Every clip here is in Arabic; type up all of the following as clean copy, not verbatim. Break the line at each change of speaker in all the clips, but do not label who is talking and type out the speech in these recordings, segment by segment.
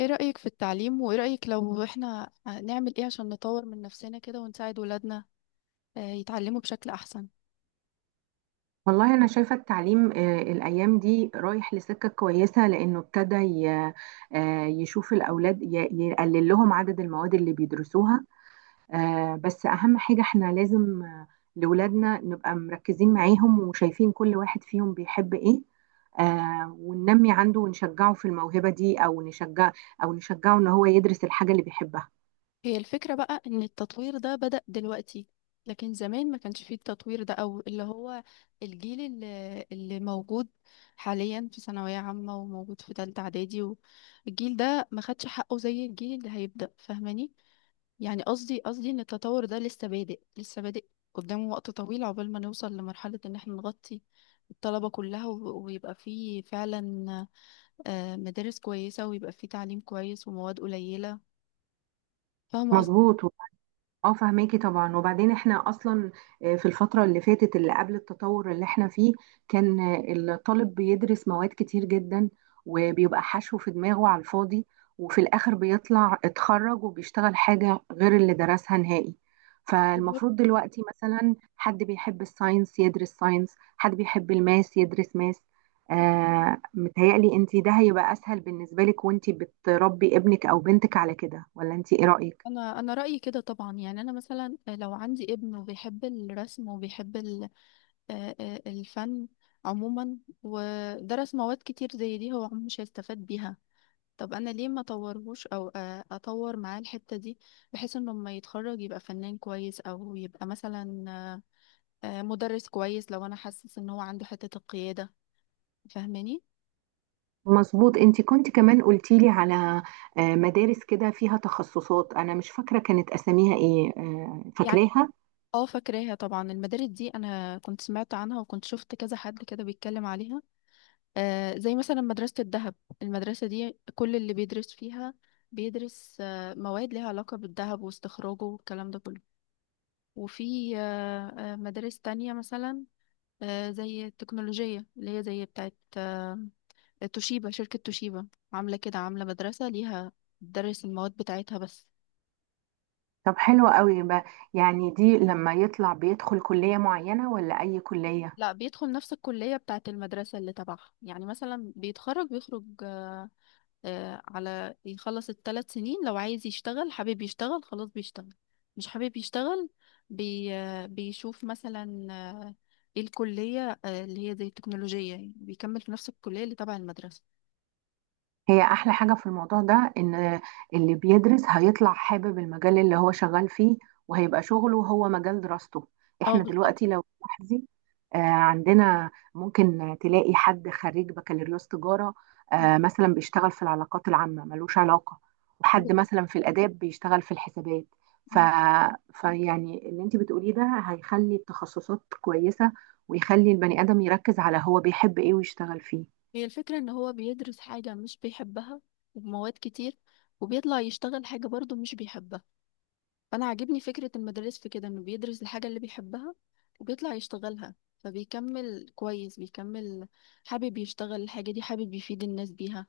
ايه رأيك في التعليم وايه رأيك لو احنا نعمل ايه عشان نطور من نفسنا كده ونساعد ولادنا يتعلموا بشكل احسن.
والله أنا شايفة التعليم الأيام دي رايح لسكة كويسة، لأنه ابتدى يشوف الأولاد يقلل لهم عدد المواد اللي بيدرسوها. بس أهم حاجة احنا لازم لولادنا نبقى مركزين معاهم وشايفين كل واحد فيهم بيحب إيه، وننمي عنده ونشجعه في الموهبة دي، أو نشجعه إن هو يدرس الحاجة اللي بيحبها.
هي الفكرة بقى ان التطوير ده بدأ دلوقتي، لكن زمان ما كانش فيه التطوير ده او اللي هو الجيل اللي موجود حاليا في ثانوية عامة وموجود في تالتة اعدادي. والجيل ده ما خدش حقه زي الجيل اللي هيبدأ، فاهماني؟ يعني قصدي ان التطور ده لسه بادئ، لسه بادئ قدامه وقت طويل عقبال ما نوصل لمرحلة ان احنا نغطي الطلبة كلها، ويبقى فيه فعلا مدارس كويسة، ويبقى فيه تعليم كويس ومواد قليلة. فاهمة قصدي؟
مظبوط. اه، فهماكي طبعا. وبعدين احنا اصلا في الفترة اللي فاتت، اللي قبل التطور اللي احنا فيه، كان الطالب بيدرس مواد كتير جدا، وبيبقى حشو في دماغه على الفاضي، وفي الاخر بيطلع اتخرج وبيشتغل حاجة غير اللي درسها نهائي.
بالظبط.
فالمفروض دلوقتي مثلا حد بيحب الساينس يدرس ساينس، حد بيحب الماس يدرس ماس. متهيألي انتي ده هيبقى اسهل بالنسبة لك وانتي بتربي ابنك او بنتك على كده، ولا انتي ايه رأيك؟
انا رأيي كده طبعا، يعني انا مثلا لو عندي ابن وبيحب الرسم وبيحب الفن عموما، ودرس مواد كتير زي دي، هو عمره مش هيستفاد بيها. طب انا ليه ما اطورهوش او اطور معاه الحتة دي، بحيث انه لما يتخرج يبقى فنان كويس، او يبقى مثلا مدرس كويس لو انا حاسس ان هو عنده حتة القيادة. فاهماني؟
مظبوط. انت كنت كمان قلتي لي على مدارس كده فيها تخصصات، انا مش فاكره كانت اساميها ايه،
يعني
فاكراها؟
اه، فاكراها طبعا. المدارس دي انا كنت سمعت عنها وكنت شفت كذا حد كده بيتكلم عليها، زي مثلا مدرسة الذهب. المدرسة دي كل اللي بيدرس فيها بيدرس مواد ليها علاقة بالذهب واستخراجه والكلام ده كله. وفي مدارس تانية مثلا زي التكنولوجية، اللي هي زي بتاعت توشيبا. شركة توشيبا عاملة كده، عاملة مدرسة ليها بتدرس المواد بتاعتها بس.
طب حلوة قوي بقى. يعني دي لما يطلع بيدخل كليه معينه ولا اي كليه؟
لا، بيدخل نفس الكلية بتاعت المدرسة اللي تبعها. يعني مثلا بيتخرج، بيخرج آه، على يخلص الثلاث سنين، لو عايز يشتغل حابب يشتغل، خلاص بيشتغل. مش حابب يشتغل، بي آه، بيشوف مثلا ايه الكلية اللي هي زي التكنولوجية، يعني بيكمل في نفس الكلية اللي تبع المدرسة.
هي احلى حاجة في الموضوع ده ان اللي بيدرس هيطلع حابب المجال اللي هو شغال فيه، وهيبقى شغله هو مجال دراسته.
اه،
احنا دلوقتي لو تلاحظي عندنا ممكن تلاقي حد خريج بكالوريوس تجارة مثلا بيشتغل في العلاقات العامة، ملوش علاقة. وحد
بالظبط.
مثلا في الآداب بيشتغل في الحسابات. ف... فيعني اللي انت بتقوليه ده هيخلي التخصصات كويسة، ويخلي البني آدم يركز على هو بيحب ايه ويشتغل فيه.
هي الفكرة ان هو بيدرس حاجة مش بيحبها وبمواد كتير، وبيطلع يشتغل حاجة برضه مش بيحبها. فانا عاجبني فكرة المدرس في كده انه بيدرس الحاجة اللي بيحبها وبيطلع يشتغلها، فبيكمل كويس. بيكمل حابب يشتغل الحاجة دي، حابب يفيد الناس بيها،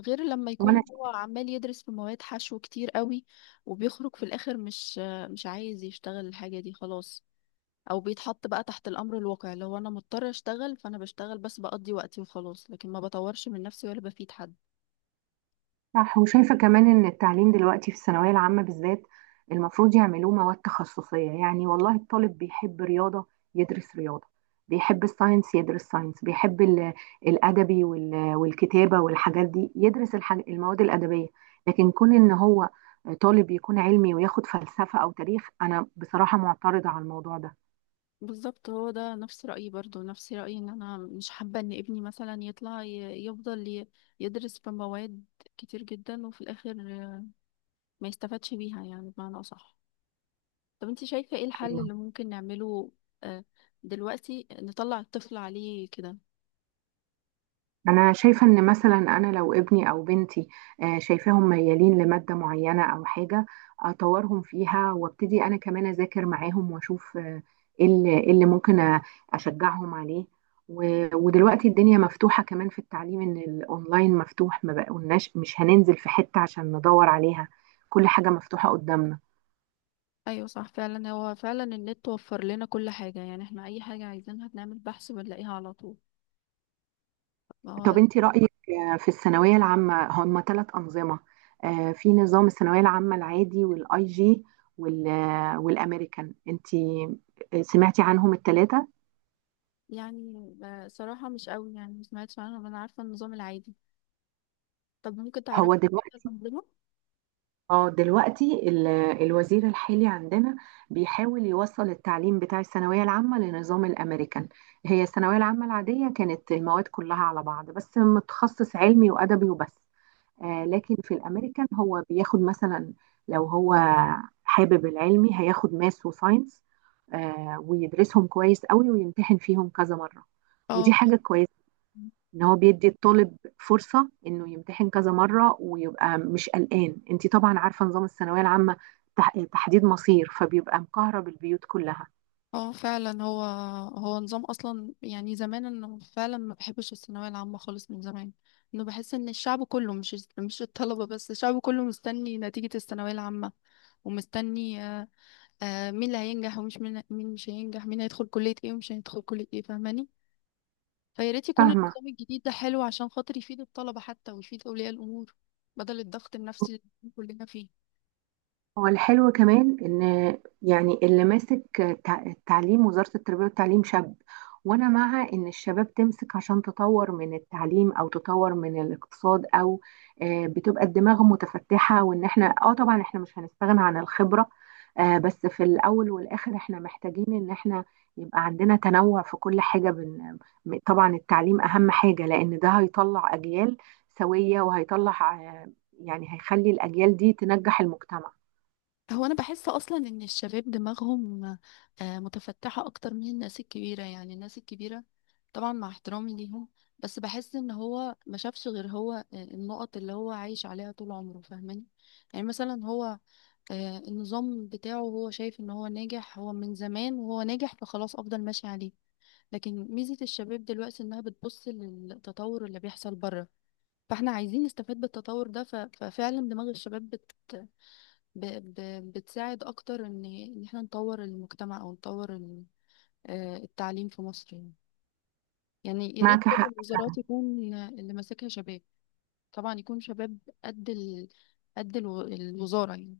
غير لما
وانا
يكون هو عمال يدرس في مواد حشو كتير قوي، وبيخرج في الاخر مش عايز يشتغل الحاجة دي خلاص. او بيتحط بقى تحت الامر الواقع، اللي هو انا مضطر اشتغل فانا بشتغل، بس بقضي وقتي وخلاص، لكن ما بطورش من نفسي ولا بفيد حد.
صح. وشايفة كمان إن التعليم دلوقتي في الثانوية العامة بالذات المفروض يعملوه مواد تخصصية، يعني والله الطالب بيحب رياضة يدرس رياضة، بيحب الساينس يدرس ساينس، بيحب الأدبي والكتابة والحاجات دي يدرس المواد الأدبية. لكن كون إن هو طالب يكون علمي وياخد فلسفة أو تاريخ، أنا بصراحة معترضة على الموضوع
بالظبط، هو ده نفس رأيي، برضو نفس رأيي ان انا مش حابة ان ابني مثلا يطلع يفضل يدرس في مواد كتير جدا، وفي الاخر ما يستفادش بيها، يعني بمعنى اصح. طب انت شايفة ايه الحل
ده.
اللي ممكن نعمله آه، دلوقتي نطلع الطفل عليه كده؟
أنا شايفة إن مثلا أنا لو ابني أو بنتي شايفاهم ميالين لمادة معينة أو حاجة، أطورهم فيها وابتدي أنا كمان أذاكر معاهم وأشوف إيه اللي ممكن أشجعهم عليه. ودلوقتي الدنيا مفتوحة كمان في التعليم، إن الأونلاين مفتوح، ما بقولناش مش هننزل في حتة عشان ندور عليها، كل حاجة مفتوحة قدامنا.
ايوه صح، فعلا. هو فعلا النت وفر لنا كل حاجة، يعني احنا اي حاجة عايزينها بنعمل بحث بنلاقيها على طول. ما
طب
هو
انت رأيك في الثانوية العامة؟ هم ثلاث أنظمة، في نظام الثانوية العامة العادي، والاي جي، والامريكان. انت سمعتي عنهم الثلاثة؟
يعني صراحة مش قوي، يعني ما سمعتش عنهم. أنا عارفة النظام العادي. طب ممكن تعرف
هو دلوقتي.
الأنظمة؟
اه دلوقتي الوزير الحالي عندنا بيحاول يوصل التعليم بتاع الثانوية العامة لنظام الامريكان. هي الثانوية العامة العادية كانت المواد كلها على بعض، بس متخصص علمي وأدبي وبس. لكن في الامريكان هو بياخد مثلا، لو هو حابب العلمي هياخد ماس وساينس، ويدرسهم كويس قوي ويمتحن فيهم كذا مرة.
اه،
ودي حاجة كويسة، ان هو بيدي الطالب فرصة انه يمتحن كذا مرة ويبقى مش قلقان. انتي طبعا عارفة نظام الثانوية العامة، تحديد مصير، فبيبقى مكهرب البيوت كلها.
اه فعلا. هو نظام اصلا يعني زمان انه فعلا ما بحبش الثانويه العامه خالص من زمان. انه بحس ان الشعب كله، مش الطلبه بس، الشعب كله مستني نتيجه الثانويه العامه، ومستني مين اللي هينجح ومش مين مش هينجح، مين هيدخل كليه ايه ومش هيدخل كليه ايه. فاهماني؟ فيا ريت يكون
فاهمة.
النظام الجديد ده حلو عشان خاطر يفيد الطلبة حتى ويفيد أولياء الأمور، بدل الضغط النفسي اللي كلنا فيه.
هو الحلو كمان ان، يعني اللي ماسك التعليم، وزارة التربية والتعليم، شاب. وانا مع ان الشباب تمسك، عشان تطور من التعليم او تطور من الاقتصاد، او بتبقى الدماغ متفتحة. وان احنا طبعا احنا مش هنستغنى عن الخبرة، بس في الاول والاخر احنا محتاجين ان احنا يبقى عندنا تنوع في كل حاجة. طبعا التعليم اهم حاجة، لان ده هيطلع اجيال سوية، وهيطلع آه، يعني هيخلي الاجيال دي تنجح المجتمع.
هو أنا بحس أصلا إن الشباب دماغهم متفتحة أكتر من الناس الكبيرة. يعني الناس الكبيرة، طبعا مع احترامي ليهم، بس بحس إن هو ما شافش غير هو النقط اللي هو عايش عليها طول عمره. فاهماني؟ يعني مثلا هو النظام بتاعه، هو شايف إن هو ناجح، هو من زمان وهو ناجح، فخلاص أفضل ماشي عليه. لكن ميزة الشباب دلوقتي انها بتبص للتطور اللي بيحصل بره، فاحنا عايزين نستفاد بالتطور ده. ف- ففعلا دماغ الشباب ب... ب... بتساعد اكتر ان احنا نطور المجتمع، او نطور التعليم في مصر يعني. يعني يا ريت
معك
كل
حق
الوزارات
فعلا.
يكون اللي ماسكها شباب. طبعا يكون شباب قد الوزارة يعني.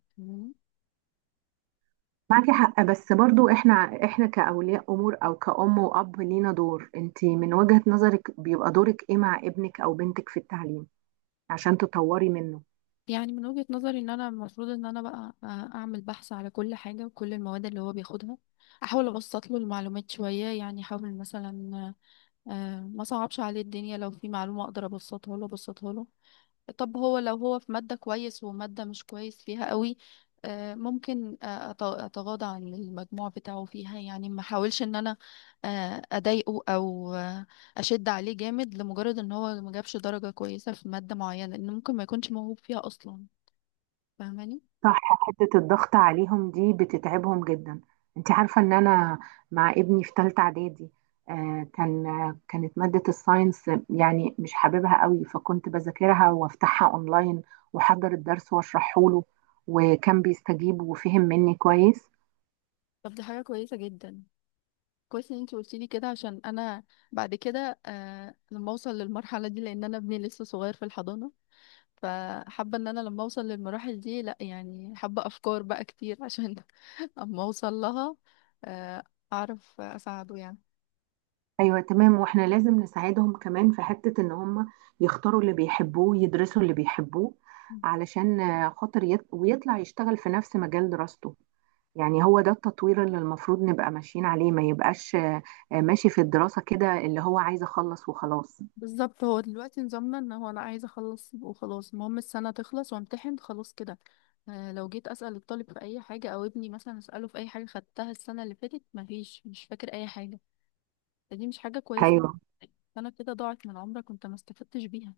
معك حق، بس برضو احنا كأولياء امور، او كأم وأب، لينا دور. انت من وجهة نظرك بيبقى دورك ايه مع ابنك او بنتك في التعليم عشان تطوري منه؟
يعني من وجهة نظري ان انا المفروض ان انا بقى اعمل بحث على كل حاجة وكل المواد اللي هو بياخدها، احاول ابسط له المعلومات شوية. يعني احاول مثلا ما صعبش عليه الدنيا، لو في معلومة اقدر ابسطها له ابسطها له. طب هو لو هو في مادة كويس ومادة مش كويس فيها قوي، ممكن اتغاضى عن المجموع بتاعه فيها. يعني ما احاولش ان انا اضايقه او اشد عليه جامد لمجرد ان هو ما جابش درجة كويسة في مادة معينة، لان ممكن ما يكونش موهوب فيها اصلا. فاهماني؟
صح. حتة الضغط عليهم دي بتتعبهم جدا. انت عارفة ان انا مع ابني في تالتة اعدادي، كانت مادة الساينس يعني مش حاببها قوي، فكنت بذاكرها وافتحها اونلاين، واحضر الدرس واشرحه له، وكان بيستجيب وفهم مني كويس.
طب دي حاجة كويسة جدا. كويس ان انت قلتي لي كده، عشان انا بعد كده، آه، لما اوصل للمرحلة دي، لان انا ابني لسه صغير في الحضانة. فحابة ان انا لما اوصل للمراحل دي، لا يعني حابة افكار بقى كتير عشان اما اوصل لها آه اعرف اساعده يعني.
ايوه، تمام. واحنا لازم نساعدهم كمان في حتة ان هم يختاروا اللي بيحبوه، يدرسوا اللي بيحبوه، علشان خاطر ويطلع يشتغل في نفس مجال دراسته. يعني هو ده التطوير اللي المفروض نبقى ماشيين عليه، ما يبقاش ماشي في الدراسة كده اللي هو عايز اخلص وخلاص.
بالظبط. هو دلوقتي نظامنا ان هو انا عايزه اخلص وخلاص، المهم السنه تخلص وامتحن خلاص كده. لو جيت اسال الطالب في اي حاجه، او ابني مثلا اساله في اي حاجه خدتها السنه اللي فاتت، مفيش، مش فاكر اي حاجه. دي مش حاجة
ايوه،
كويسة. انا كده ضاعت من عمرك وانت ما استفدتش بيها،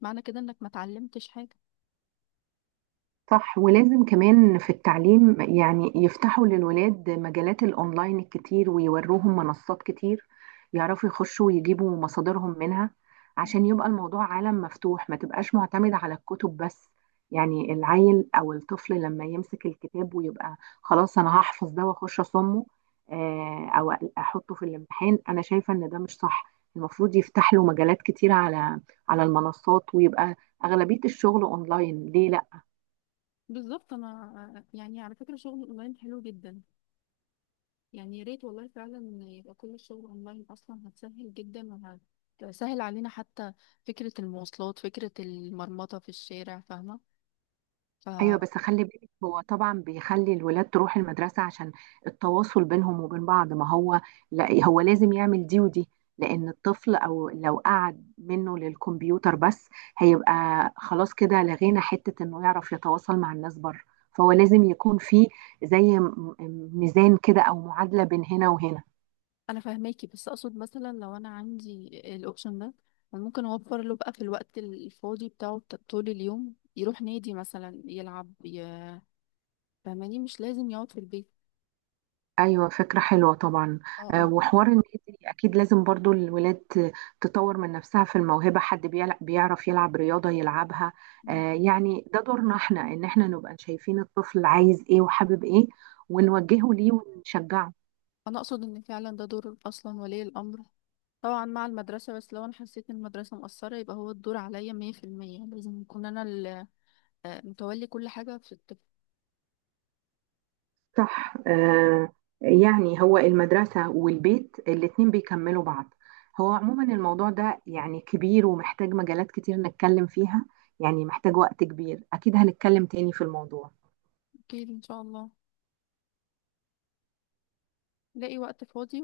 معنى كده انك ما اتعلمتش حاجة.
صح. ولازم كمان في التعليم يعني يفتحوا للولاد مجالات الأونلاين الكتير، ويوروهم منصات كتير، يعرفوا يخشوا ويجيبوا مصادرهم منها، عشان يبقى الموضوع عالم مفتوح، ما تبقاش معتمد على الكتب بس. يعني العيل أو الطفل لما يمسك الكتاب ويبقى، خلاص أنا هحفظ ده وأخش أصمه أو أحطه في الامتحان، أنا شايفة إن ده مش صح. المفروض يفتح له مجالات كتير على المنصات، ويبقى أغلبية الشغل أونلاين. ليه لا؟
بالظبط. انا يعني على فكرة شغل اونلاين حلو جدا، يعني يا ريت والله فعلا يبقى كل الشغل اونلاين اصلا، هتسهل جدا وهتسهل علينا حتى فكرة المواصلات، فكرة المرمطة في الشارع. فاهمة؟
ايوه،
فانا
بس خلي بالك هو طبعا بيخلي الولاد تروح المدرسه عشان التواصل بينهم وبين بعض. ما هو لا، هو لازم يعمل دي ودي. لان الطفل او لو قعد منه للكمبيوتر بس، هيبقى خلاص كده لغينا حته انه يعرف يتواصل مع الناس بره. فهو لازم يكون في زي ميزان كده او معادله بين هنا وهنا.
فاهماكي. بس اقصد مثلا لو انا عندي الاوبشن ده، أنا ممكن اوفر له بقى في الوقت الفاضي بتاعه طول اليوم يروح نادي مثلا يلعب فاهماني؟ مش لازم يقعد في البيت.
ايوه، فكره حلوه طبعا.
اه، اه.
وحوار النادي اكيد لازم برضو الولاد تطور من نفسها في الموهبه. حد بيعرف يلعب رياضه يلعبها.
مم.
يعني ده دورنا احنا، ان احنا نبقى شايفين الطفل عايز ايه وحابب ايه،
مم.
ونوجهه ليه ونشجعه.
انا اقصد ان فعلا ده دور اصلا ولي الامر، طبعا مع المدرسه. بس لو انا حسيت ان المدرسه مقصره، يبقى هو الدور عليا 100%. لازم يكون انا متولي كل حاجه في الطفل.
صح. يعني هو المدرسه والبيت الاتنين بيكملوا بعض. هو عموما الموضوع ده يعني كبير ومحتاج مجالات كتير نتكلم فيها، يعني محتاج وقت كبير. اكيد هنتكلم تاني في الموضوع.
اكيد ان شاء الله، لاقي وقت فاضي.